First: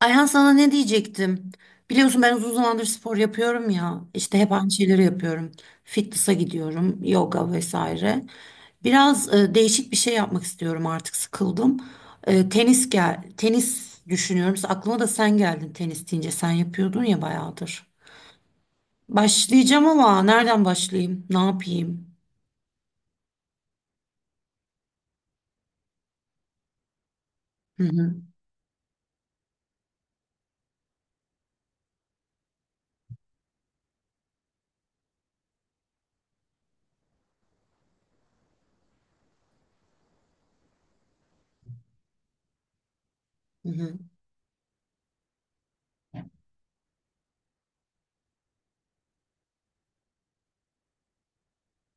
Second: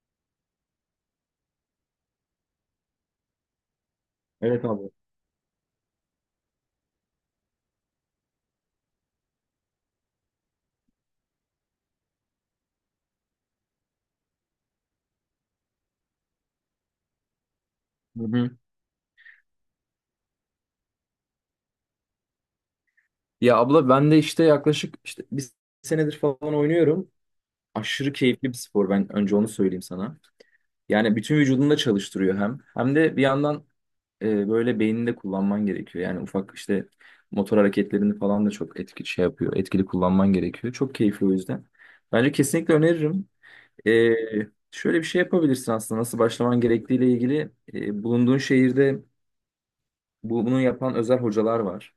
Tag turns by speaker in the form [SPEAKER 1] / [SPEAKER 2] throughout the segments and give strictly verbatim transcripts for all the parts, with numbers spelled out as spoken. [SPEAKER 1] Ayhan sana ne diyecektim? Biliyorsun ben uzun zamandır spor yapıyorum ya. İşte hep
[SPEAKER 2] Evet
[SPEAKER 1] aynı
[SPEAKER 2] abi.
[SPEAKER 1] şeyleri yapıyorum. Fitness'a gidiyorum, yoga vesaire. Biraz e, değişik bir şey yapmak istiyorum artık sıkıldım. E, tenis gel, tenis düşünüyorum. Aklıma da sen geldin tenis deyince. Sen yapıyordun ya bayağıdır.
[SPEAKER 2] Hı hı.
[SPEAKER 1] Başlayacağım ama nereden başlayayım? Ne yapayım?
[SPEAKER 2] Ya abla ben de işte yaklaşık işte bir senedir falan oynuyorum.
[SPEAKER 1] Hı
[SPEAKER 2] Aşırı
[SPEAKER 1] hı.
[SPEAKER 2] keyifli bir spor, ben önce onu söyleyeyim sana. Yani bütün vücudunu da çalıştırıyor hem. Hem de bir yandan e, böyle beynini de kullanman gerekiyor. Yani ufak işte motor hareketlerini falan da çok etki şey yapıyor. Etkili kullanman gerekiyor. Çok keyifli o yüzden. Bence kesinlikle öneririm.
[SPEAKER 1] Hı hı.
[SPEAKER 2] E, Şöyle bir şey yapabilirsin aslında nasıl başlaman gerektiğiyle ilgili. E, bulunduğun şehirde bu- bunu yapan özel hocalar var.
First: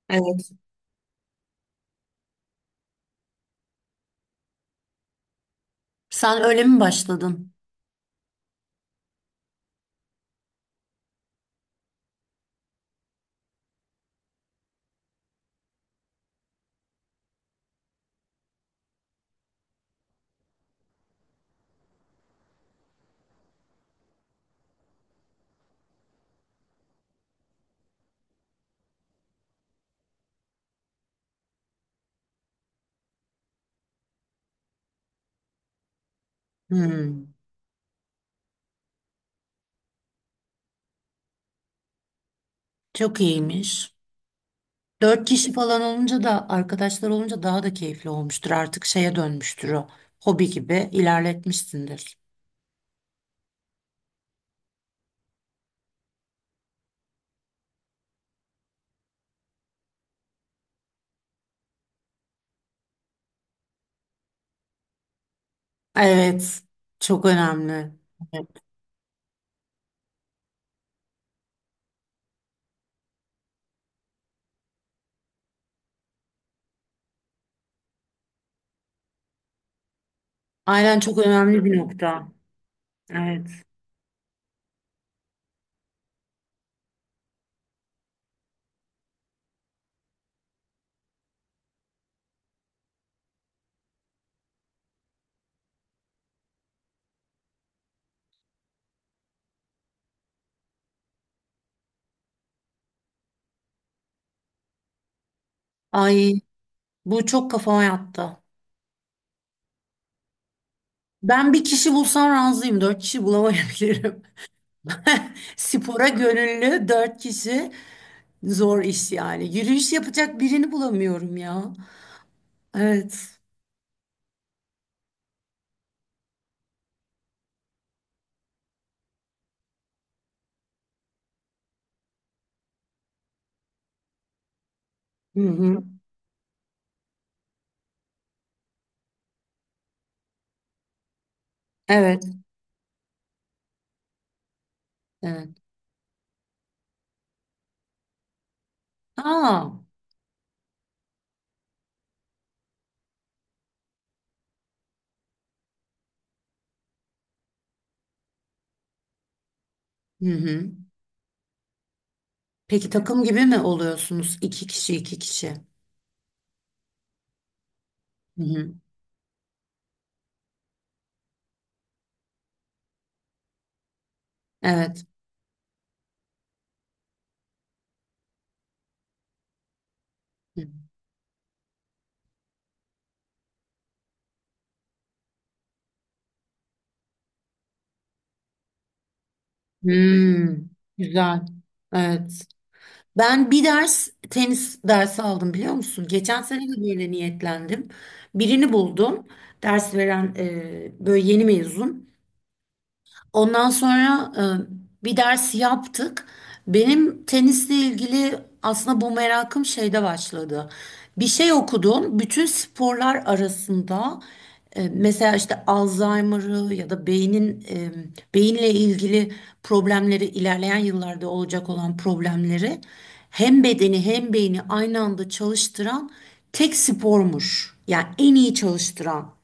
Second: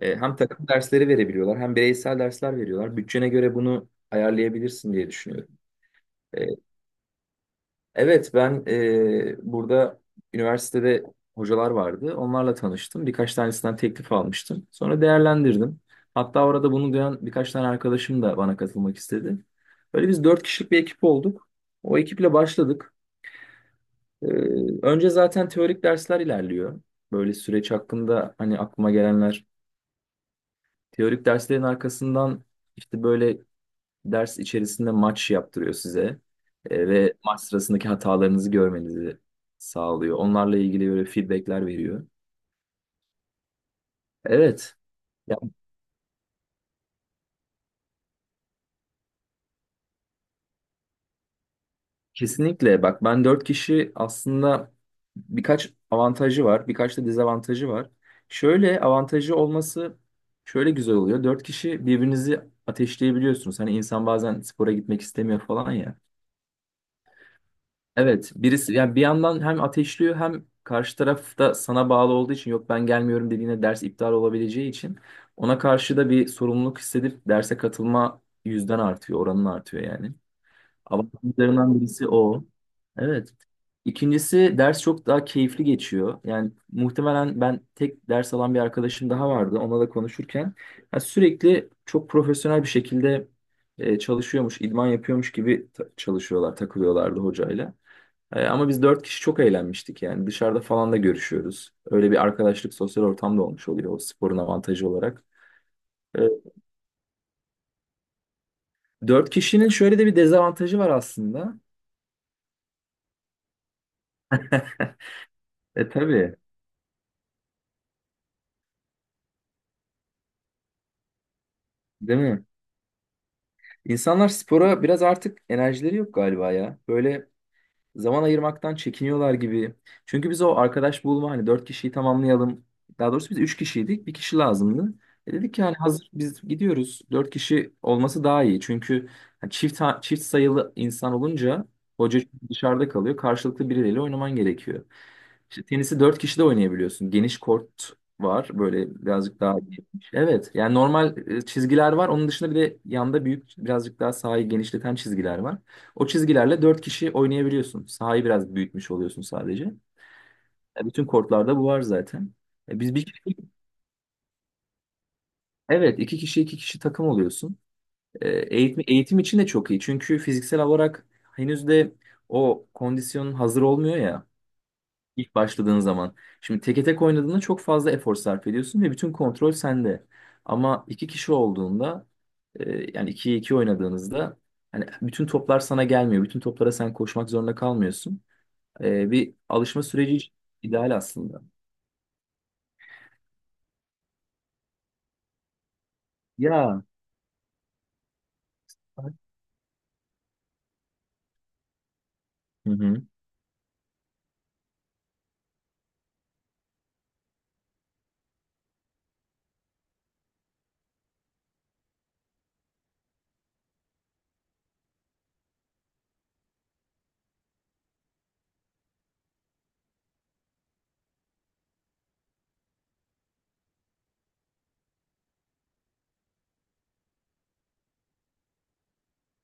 [SPEAKER 2] E, hem
[SPEAKER 1] Evet.
[SPEAKER 2] takım dersleri verebiliyorlar hem bireysel dersler veriyorlar. Bütçene göre bunu ayarlayabilirsin diye düşünüyorum. E,
[SPEAKER 1] Sen öyle mi başladın?
[SPEAKER 2] evet, ben e, burada üniversitede hocalar vardı. Onlarla tanıştım. Birkaç tanesinden teklif almıştım. Sonra değerlendirdim. Hatta orada bunu duyan birkaç tane arkadaşım da bana katılmak istedi. Böyle biz dört kişilik bir ekip olduk. O ekiple başladık. E, Önce zaten teorik dersler ilerliyor. Böyle süreç hakkında hani aklıma gelenler. Teorik derslerin arkasından işte böyle ders içerisinde maç yaptırıyor size. E, ve
[SPEAKER 1] Hı.
[SPEAKER 2] maç sırasındaki hatalarınızı görmenizi sağlıyor. Onlarla ilgili böyle feedbackler veriyor.
[SPEAKER 1] Çok iyiymiş.
[SPEAKER 2] Evet.
[SPEAKER 1] Dört
[SPEAKER 2] Ya
[SPEAKER 1] kişi falan olunca da arkadaşlar olunca daha da keyifli olmuştur. Artık şeye dönmüştür o. Hobi gibi ilerletmişsindir.
[SPEAKER 2] kesinlikle, bak ben dört kişi aslında birkaç avantajı var, birkaç da dezavantajı var. Şöyle avantajı olması şöyle güzel oluyor. Dört kişi birbirinizi ateşleyebiliyorsunuz. Hani insan bazen spora gitmek istemiyor falan ya.
[SPEAKER 1] Evet. Çok önemli.
[SPEAKER 2] Evet,
[SPEAKER 1] Evet.
[SPEAKER 2] birisi yani bir yandan hem ateşliyor, hem karşı taraf da sana bağlı olduğu için yok ben gelmiyorum dediğine ders iptal olabileceği için ona karşı da bir sorumluluk hissedip derse katılma yüzden artıyor, oranın artıyor yani.
[SPEAKER 1] Aynen çok önemli
[SPEAKER 2] Avantajlarından
[SPEAKER 1] bir
[SPEAKER 2] birisi
[SPEAKER 1] nokta.
[SPEAKER 2] o. Evet.
[SPEAKER 1] Evet.
[SPEAKER 2] İkincisi, ders çok daha keyifli geçiyor. Yani muhtemelen ben, tek ders alan bir arkadaşım daha vardı. Onunla da konuşurken ya sürekli çok profesyonel bir şekilde e, çalışıyormuş, idman yapıyormuş gibi ta- çalışıyorlar, takılıyorlardı hocayla. E, ama biz dört kişi çok eğlenmiştik yani, dışarıda falan da görüşüyoruz. Öyle bir arkadaşlık, sosyal ortam da olmuş oluyor o sporun avantajı olarak. E,
[SPEAKER 1] Ay, bu çok kafama yattı.
[SPEAKER 2] Dört kişinin şöyle de bir dezavantajı var
[SPEAKER 1] Ben
[SPEAKER 2] aslında.
[SPEAKER 1] bir kişi bulsam razıyım. Dört kişi bulamayabilirim.
[SPEAKER 2] E
[SPEAKER 1] Spora
[SPEAKER 2] tabii,
[SPEAKER 1] gönüllü dört kişi zor iş yani. Yürüyüş yapacak birini bulamıyorum ya.
[SPEAKER 2] değil mi?
[SPEAKER 1] Evet.
[SPEAKER 2] İnsanlar spora biraz artık enerjileri yok galiba ya. Böyle zaman ayırmaktan çekiniyorlar gibi. Çünkü biz o arkadaş bulma hani, dört kişiyi tamamlayalım. Daha doğrusu biz üç kişiydik. Bir kişi lazımdı. E
[SPEAKER 1] Hı
[SPEAKER 2] dedik ki hani
[SPEAKER 1] hı.
[SPEAKER 2] hazır biz gidiyoruz, dört kişi olması daha iyi. Çünkü hani çift, ha- çift sayılı insan olunca hoca
[SPEAKER 1] Evet.
[SPEAKER 2] dışarıda kalıyor. Karşılıklı birileriyle oynaman gerekiyor.
[SPEAKER 1] Evet.
[SPEAKER 2] İşte tenisi dört kişi de oynayabiliyorsun. Geniş kort var. Böyle birazcık daha
[SPEAKER 1] Aa.
[SPEAKER 2] geniş. Evet. Yani normal e, çizgiler var. Onun dışında bir de yanda, büyük birazcık daha sahayı genişleten çizgiler var. O çizgilerle dört kişi oynayabiliyorsun. Sahayı biraz büyütmüş oluyorsun sadece.
[SPEAKER 1] Hı hı.
[SPEAKER 2] E, bütün kortlarda bu var zaten. E,
[SPEAKER 1] Peki
[SPEAKER 2] biz bir
[SPEAKER 1] takım
[SPEAKER 2] kişi,
[SPEAKER 1] gibi mi oluyorsunuz? İki kişi, iki kişi.
[SPEAKER 2] evet, iki kişi iki kişi takım oluyorsun. E,
[SPEAKER 1] Hı hı.
[SPEAKER 2] eğitim, eğitim için de çok iyi. Çünkü fiziksel olarak henüz de o kondisyonun hazır olmuyor ya
[SPEAKER 1] Evet.
[SPEAKER 2] ilk başladığın zaman. Şimdi teke tek oynadığında çok fazla efor sarf ediyorsun ve bütün kontrol sende.
[SPEAKER 1] Hı.
[SPEAKER 2] Ama iki kişi olduğunda, e, yani ikiye iki oynadığınızda, hani bütün toplar sana gelmiyor. Bütün toplara sen koşmak zorunda kalmıyorsun. Ee, bir alışma süreci için
[SPEAKER 1] Hmm,
[SPEAKER 2] ideal
[SPEAKER 1] güzel.
[SPEAKER 2] aslında.
[SPEAKER 1] Evet. Ben bir ders tenis dersi aldım biliyor musun? Geçen sene de
[SPEAKER 2] Ya.
[SPEAKER 1] böyle niyetlendim. Birini buldum. Ders veren e, böyle yeni mezun.
[SPEAKER 2] Hı hı.
[SPEAKER 1] Ondan sonra e, bir ders yaptık. Benim tenisle ilgili aslında bu merakım şeyde başladı. Bir şey okudum. Bütün sporlar arasında E, mesela işte Alzheimer'ı ya da beynin e, beyinle ilgili problemleri ilerleyen yıllarda olacak olan problemleri hem bedeni hem beyni aynı anda çalıştıran tek spormuş. Yani en iyi çalıştıran.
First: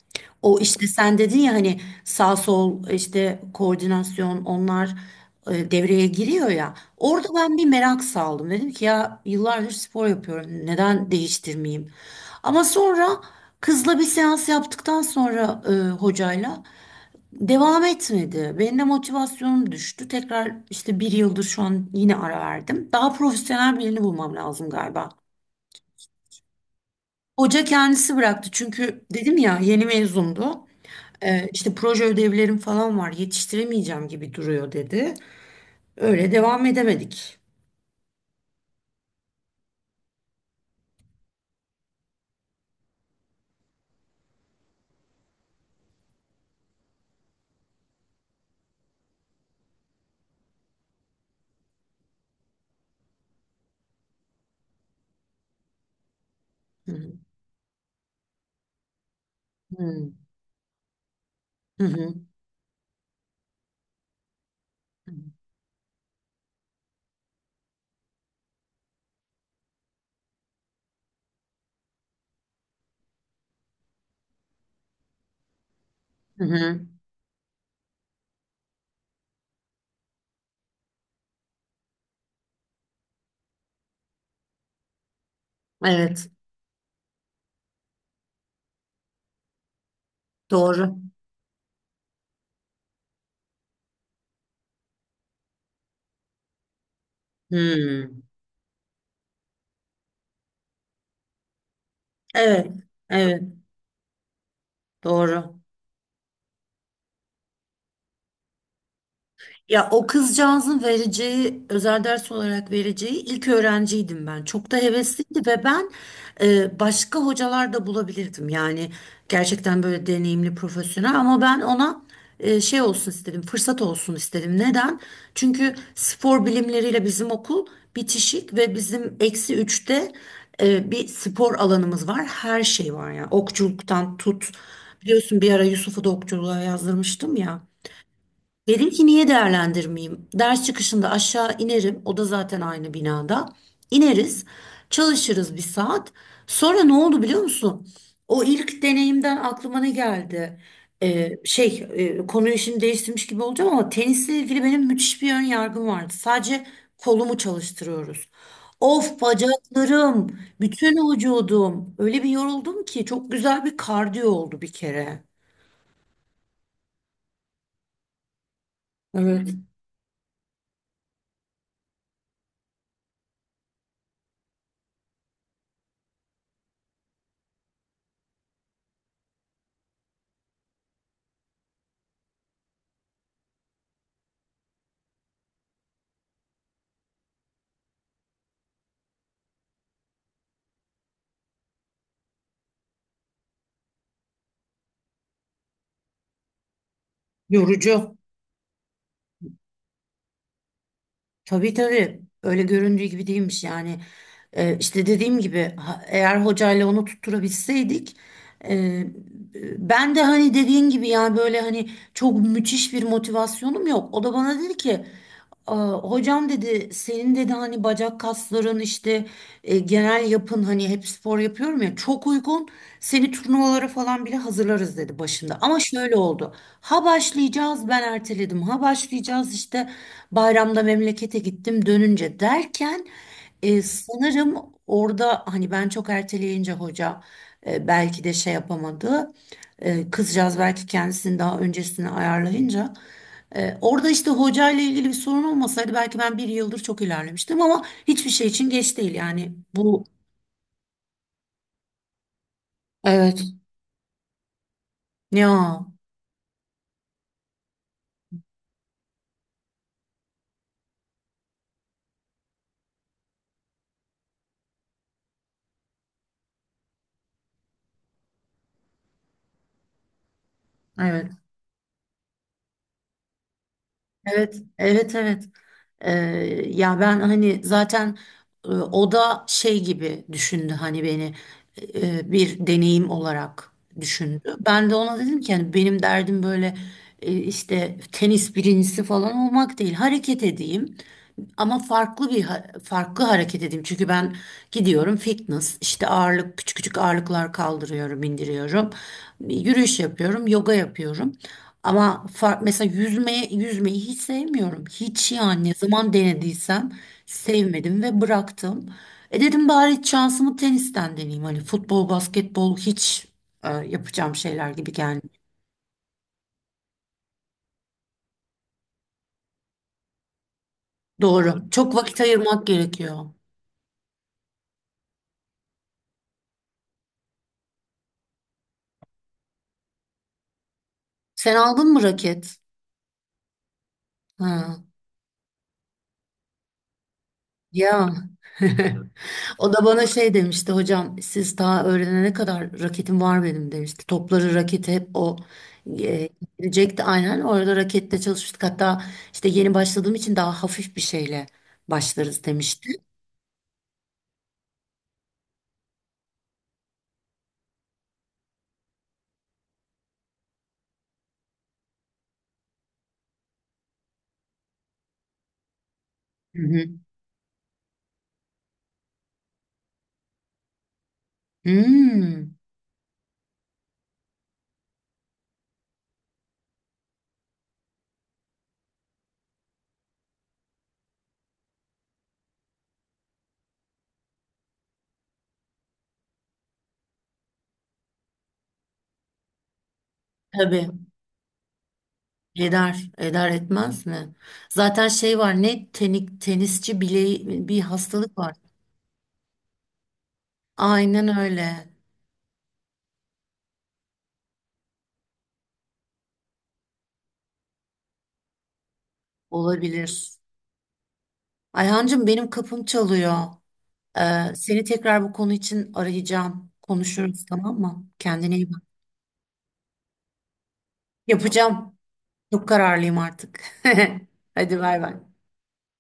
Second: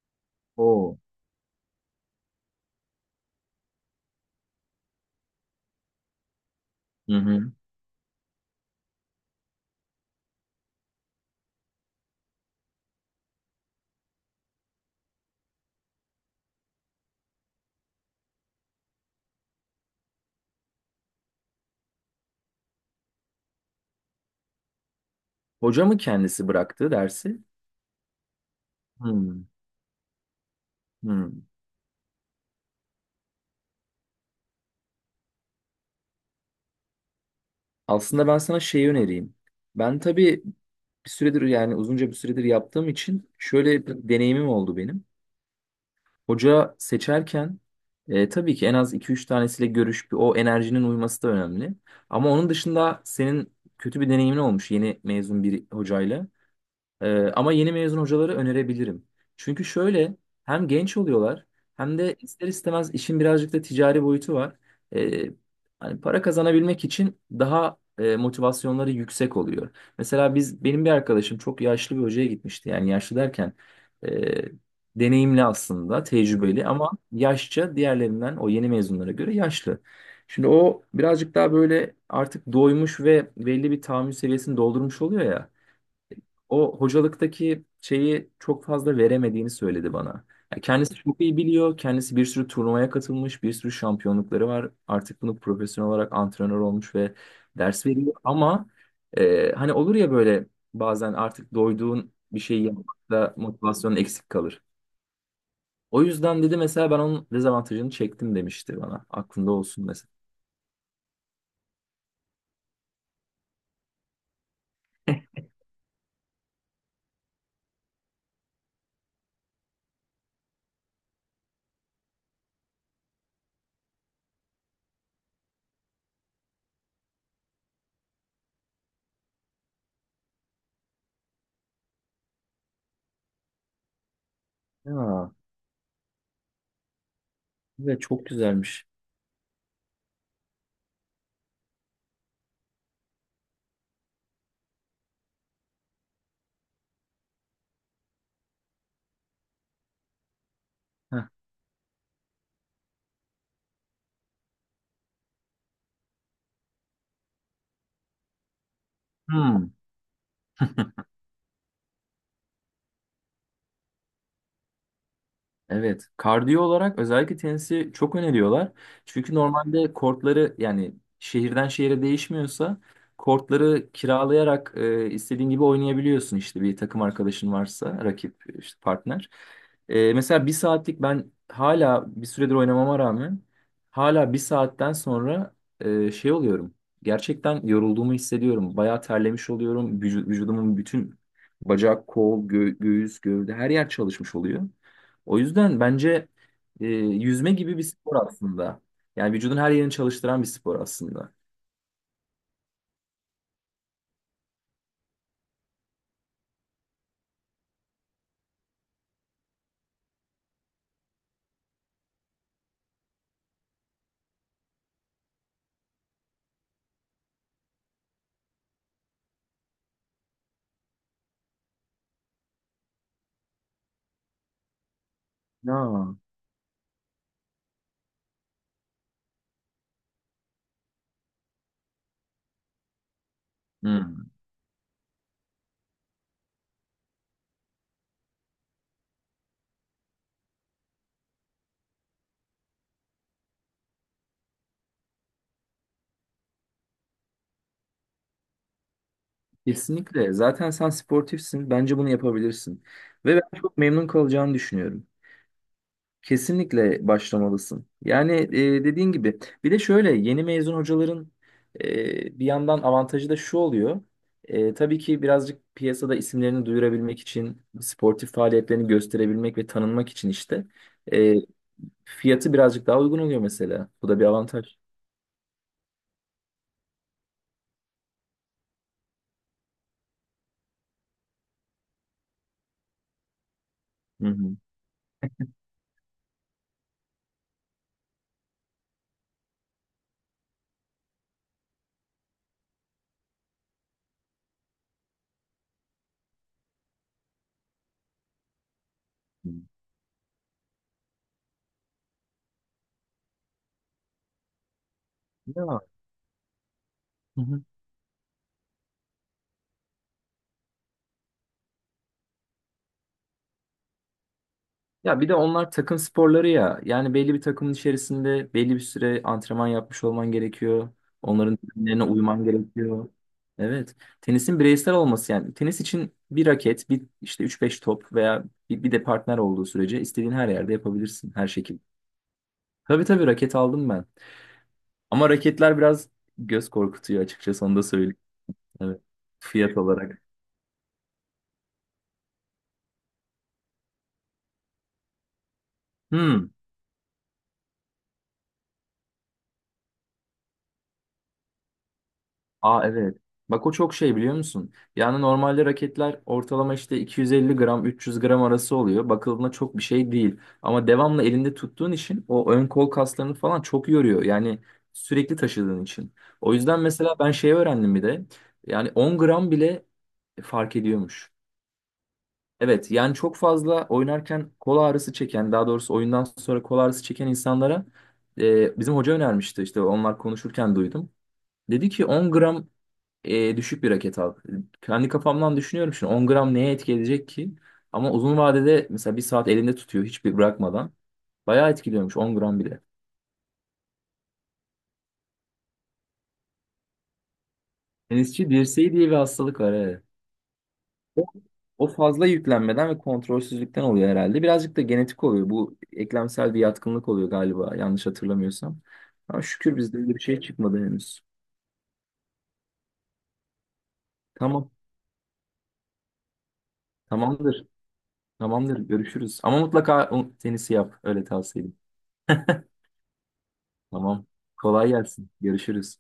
[SPEAKER 1] O işte
[SPEAKER 2] O.
[SPEAKER 1] sen dedin ya hani sağ sol işte koordinasyon onlar e, devreye giriyor ya.
[SPEAKER 2] Hı
[SPEAKER 1] Orada
[SPEAKER 2] hı.
[SPEAKER 1] ben bir merak saldım. Dedim ki ya yıllardır spor yapıyorum. Neden değiştirmeyeyim? Ama sonra kızla bir seans yaptıktan sonra e, hocayla devam etmedi. Benim de motivasyonum düştü. Tekrar işte bir yıldır şu an yine ara verdim. Daha profesyonel birini bulmam lazım galiba.
[SPEAKER 2] Hoca mı kendisi bıraktı dersi?
[SPEAKER 1] Hoca kendisi bıraktı çünkü dedim
[SPEAKER 2] Hmm,
[SPEAKER 1] ya yeni mezundu.
[SPEAKER 2] hmm.
[SPEAKER 1] E, işte proje ödevlerim falan var yetiştiremeyeceğim gibi duruyor dedi. Öyle devam edemedik.
[SPEAKER 2] Aslında ben sana şeyi önereyim. Ben tabii bir süredir, yani uzunca bir süredir yaptığım için şöyle bir deneyimim oldu benim. Hoca seçerken e, tabii ki en az iki üç tanesiyle görüş, bir o enerjinin uyması da önemli. Ama onun dışında senin kötü bir deneyimin olmuş yeni mezun bir hocayla.
[SPEAKER 1] Hı
[SPEAKER 2] Ee, ama yeni mezun hocaları önerebilirim. Çünkü
[SPEAKER 1] hı.
[SPEAKER 2] şöyle, hem genç oluyorlar
[SPEAKER 1] Hı
[SPEAKER 2] hem
[SPEAKER 1] hı.
[SPEAKER 2] de ister istemez işin birazcık da ticari boyutu var. Ee, Hani para kazanabilmek için daha e, motivasyonları yüksek oluyor. Mesela biz, benim bir arkadaşım çok yaşlı bir hocaya gitmişti. Yani yaşlı derken e, deneyimli aslında,
[SPEAKER 1] Hı
[SPEAKER 2] tecrübeli,
[SPEAKER 1] hı.
[SPEAKER 2] ama yaşça diğerlerinden, o yeni mezunlara göre yaşlı. Şimdi o birazcık daha böyle artık doymuş ve belli bir tahammül seviyesini doldurmuş oluyor ya,
[SPEAKER 1] Evet,
[SPEAKER 2] o hocalıktaki şeyi çok fazla veremediğini söyledi bana. Ya kendisi
[SPEAKER 1] doğru.
[SPEAKER 2] çok iyi biliyor. Kendisi bir sürü turnuvaya katılmış, bir sürü şampiyonlukları var. Artık bunu profesyonel olarak antrenör olmuş ve ders
[SPEAKER 1] Hı.
[SPEAKER 2] veriyor. Ama e, hani olur ya böyle, bazen artık doyduğun bir şeyi
[SPEAKER 1] Evet,
[SPEAKER 2] yapmakta
[SPEAKER 1] evet,
[SPEAKER 2] motivasyonun eksik kalır.
[SPEAKER 1] doğru.
[SPEAKER 2] O yüzden dedi mesela, ben onun dezavantajını çektim, demişti bana. Aklında olsun
[SPEAKER 1] Ya o
[SPEAKER 2] mesela.
[SPEAKER 1] kızcağızın vereceği, özel ders olarak vereceği ilk öğrenciydim ben. Çok da hevesliydi ve ben e, başka hocalar da bulabilirdim. Yani gerçekten böyle deneyimli, profesyonel ama ben ona e, şey olsun istedim, fırsat olsun istedim. Neden? Çünkü spor bilimleriyle bizim okul bitişik ve bizim eksi üçte e, bir spor alanımız var. Her şey var ya. Okçuluktan tut.
[SPEAKER 2] Ya,
[SPEAKER 1] Biliyorsun bir ara Yusuf'u da okçuluğa yazdırmıştım ya.
[SPEAKER 2] evet çok güzelmiş.
[SPEAKER 1] Dedim ki niye değerlendirmeyeyim? Ders çıkışında aşağı inerim. O da zaten aynı binada. İneriz, çalışırız bir saat. Sonra ne oldu biliyor musun? O ilk deneyimden aklıma ne geldi?
[SPEAKER 2] Heh.
[SPEAKER 1] Ee, şey, e, konuyu şimdi değiştirmiş gibi olacağım ama tenisle ilgili benim müthiş bir ön yargım vardı. Sadece kolumu çalıştırıyoruz. Of,
[SPEAKER 2] Hmm.
[SPEAKER 1] bacaklarım, bütün vücudum. Öyle bir yoruldum ki çok güzel bir kardiyo oldu bir kere.
[SPEAKER 2] Evet, kardiyo olarak özellikle tenisi çok öneriyorlar. Çünkü
[SPEAKER 1] Evet.
[SPEAKER 2] normalde kortları, yani şehirden şehire değişmiyorsa, kortları kiralayarak e, istediğin gibi oynayabiliyorsun, işte bir takım arkadaşın varsa, rakip, işte partner. E, mesela bir saatlik, ben hala bir süredir oynamama rağmen hala bir saatten sonra e, şey oluyorum. Gerçekten yorulduğumu hissediyorum. Bayağı terlemiş oluyorum. Vücu- vücudumun bütün, bacak, kol, gö- göğüs, gövde her yer çalışmış oluyor. O yüzden bence e, yüzme gibi bir
[SPEAKER 1] Yorucu.
[SPEAKER 2] spor aslında. Yani vücudun her yerini çalıştıran bir spor aslında.
[SPEAKER 1] Tabii tabii öyle göründüğü gibi değilmiş yani. Ee, işte dediğim gibi ha- eğer hocayla onu tutturabilseydik, e, ben de hani dediğin gibi yani böyle hani çok müthiş bir motivasyonum yok, o da bana dedi ki "Aa, hocam dedi senin dedi hani bacak kasların işte e, genel yapın hani hep spor yapıyorum ya, çok uygun, seni turnuvalara falan bile hazırlarız" dedi başında, ama
[SPEAKER 2] Ya.
[SPEAKER 1] şöyle oldu: ha başlayacağız ben erteledim, ha başlayacağız işte bayramda memlekete gittim dönünce derken, e,
[SPEAKER 2] Hmm.
[SPEAKER 1] sanırım orada hani ben çok erteleyince hoca e, belki de şey yapamadı. E, kızcağız belki kendisini daha öncesine ayarlayınca, e, orada işte hoca ile ilgili bir sorun olmasaydı belki ben bir yıldır çok ilerlemiştim, ama hiçbir şey için geç değil yani bu.
[SPEAKER 2] Kesinlikle. Zaten sen sportifsin. Bence bunu yapabilirsin. Ve
[SPEAKER 1] Evet.
[SPEAKER 2] ben çok memnun kalacağını düşünüyorum.
[SPEAKER 1] Ya,
[SPEAKER 2] Kesinlikle başlamalısın. Yani e, dediğin gibi. Bir de şöyle, yeni mezun hocaların e, bir yandan avantajı da şu oluyor. E, tabii ki birazcık piyasada isimlerini duyurabilmek için, sportif faaliyetlerini gösterebilmek ve tanınmak için işte
[SPEAKER 1] evet.
[SPEAKER 2] fiyatı birazcık daha uygun oluyor mesela. Bu da bir
[SPEAKER 1] Evet,
[SPEAKER 2] avantaj.
[SPEAKER 1] evet, evet. Ee, ya ben hani zaten e, o da şey gibi düşündü, hani beni e, bir deneyim olarak
[SPEAKER 2] Hı
[SPEAKER 1] düşündü.
[SPEAKER 2] hı.
[SPEAKER 1] Ben de ona dedim ki hani benim derdim böyle e, işte tenis birincisi falan olmak değil. Hareket edeyim ama farklı bir ha- farklı hareket edeyim. Çünkü ben gidiyorum fitness işte ağırlık küçük küçük ağırlıklar kaldırıyorum, indiriyorum.
[SPEAKER 2] Hı.
[SPEAKER 1] Yürüyüş yapıyorum, yoga yapıyorum. Ama fark, mesela yüzmeye, yüzmeyi hiç sevmiyorum. Hiç yani, ne
[SPEAKER 2] Ya.
[SPEAKER 1] zaman denediysem
[SPEAKER 2] Hı hı.
[SPEAKER 1] sevmedim ve bıraktım. E dedim bari şansımı tenisten deneyeyim. Hani futbol, basketbol hiç e, yapacağım şeyler gibi
[SPEAKER 2] Ya
[SPEAKER 1] gelmiyor.
[SPEAKER 2] bir de onlar takım sporları ya. Yani belli bir takımın içerisinde belli bir süre antrenman yapmış olman gerekiyor. Onların
[SPEAKER 1] Doğru. Çok
[SPEAKER 2] düzenlerine
[SPEAKER 1] vakit
[SPEAKER 2] uyman
[SPEAKER 1] ayırmak
[SPEAKER 2] gerekiyor.
[SPEAKER 1] gerekiyor.
[SPEAKER 2] Evet. Tenisin bireysel olması yani. Tenis için bir raket, bir işte üç beş top veya bir, bir de partner olduğu sürece istediğin her yerde yapabilirsin, her
[SPEAKER 1] Sen
[SPEAKER 2] şekilde.
[SPEAKER 1] aldın mı raket?
[SPEAKER 2] Tabii, tabii raket aldım ben.
[SPEAKER 1] Ha.
[SPEAKER 2] Ama raketler biraz göz korkutuyor açıkçası, onu da
[SPEAKER 1] Ya
[SPEAKER 2] söyleyeyim. Evet.
[SPEAKER 1] o
[SPEAKER 2] Fiyat
[SPEAKER 1] da bana
[SPEAKER 2] olarak.
[SPEAKER 1] şey demişti, hocam siz daha öğrenene kadar raketim var benim demişti. Topları raketi hep o e,
[SPEAKER 2] Hmm.
[SPEAKER 1] getirecekti, aynen orada rakette çalışmıştık. Hatta işte yeni başladığım için daha hafif bir şeyle başlarız
[SPEAKER 2] Aa,
[SPEAKER 1] demişti.
[SPEAKER 2] evet. Bak o çok şey, biliyor musun? Yani normalde raketler ortalama işte iki yüz elli gram üç yüz gram arası oluyor. Bakıldığında çok bir şey değil. Ama devamlı elinde tuttuğun için o ön kol kaslarını falan çok yoruyor. Yani sürekli taşıdığın için. O
[SPEAKER 1] Hı
[SPEAKER 2] yüzden
[SPEAKER 1] hı.
[SPEAKER 2] mesela ben şey öğrendim bir de. Yani on gram bile fark ediyormuş.
[SPEAKER 1] Hmm,
[SPEAKER 2] Evet, yani çok fazla oynarken kol ağrısı çeken, daha doğrusu oyundan sonra kol ağrısı çeken insanlara e, bizim hoca önermişti, işte onlar konuşurken duydum. Dedi ki on gram e, düşük bir raket al. Kendi kafamdan düşünüyorum şimdi, on gram neye etki edecek ki? Ama uzun vadede mesela bir saat elinde tutuyor, hiçbir
[SPEAKER 1] tabii,
[SPEAKER 2] bırakmadan. Bayağı etkiliyormuş on gram bile.
[SPEAKER 1] eder eder etmez mi? Zaten şey var, ne tenik, tenisçi bileği bir hastalık
[SPEAKER 2] Tenisçi
[SPEAKER 1] var.
[SPEAKER 2] dirseği diye bir hastalık var. Evet. O,
[SPEAKER 1] Aynen
[SPEAKER 2] o
[SPEAKER 1] öyle,
[SPEAKER 2] fazla yüklenmeden ve kontrolsüzlükten oluyor herhalde. Birazcık da genetik oluyor. Bu eklemsel bir yatkınlık oluyor galiba, yanlış hatırlamıyorsam. Ama şükür bizde öyle bir
[SPEAKER 1] olabilir.
[SPEAKER 2] şey çıkmadı henüz.
[SPEAKER 1] Ayhancığım benim kapım çalıyor. Ee,
[SPEAKER 2] Tamam.
[SPEAKER 1] seni tekrar bu konu için arayacağım. Konuşuruz
[SPEAKER 2] Tamamdır.
[SPEAKER 1] tamam mı? Kendine iyi
[SPEAKER 2] Tamamdır,
[SPEAKER 1] bak.
[SPEAKER 2] görüşürüz. Ama mutlaka o tenisi yap, öyle tavsiye edeyim.
[SPEAKER 1] Yapacağım. Çok kararlıyım artık.
[SPEAKER 2] Tamam.
[SPEAKER 1] Hadi
[SPEAKER 2] Kolay
[SPEAKER 1] bay bay.
[SPEAKER 2] gelsin. Görüşürüz.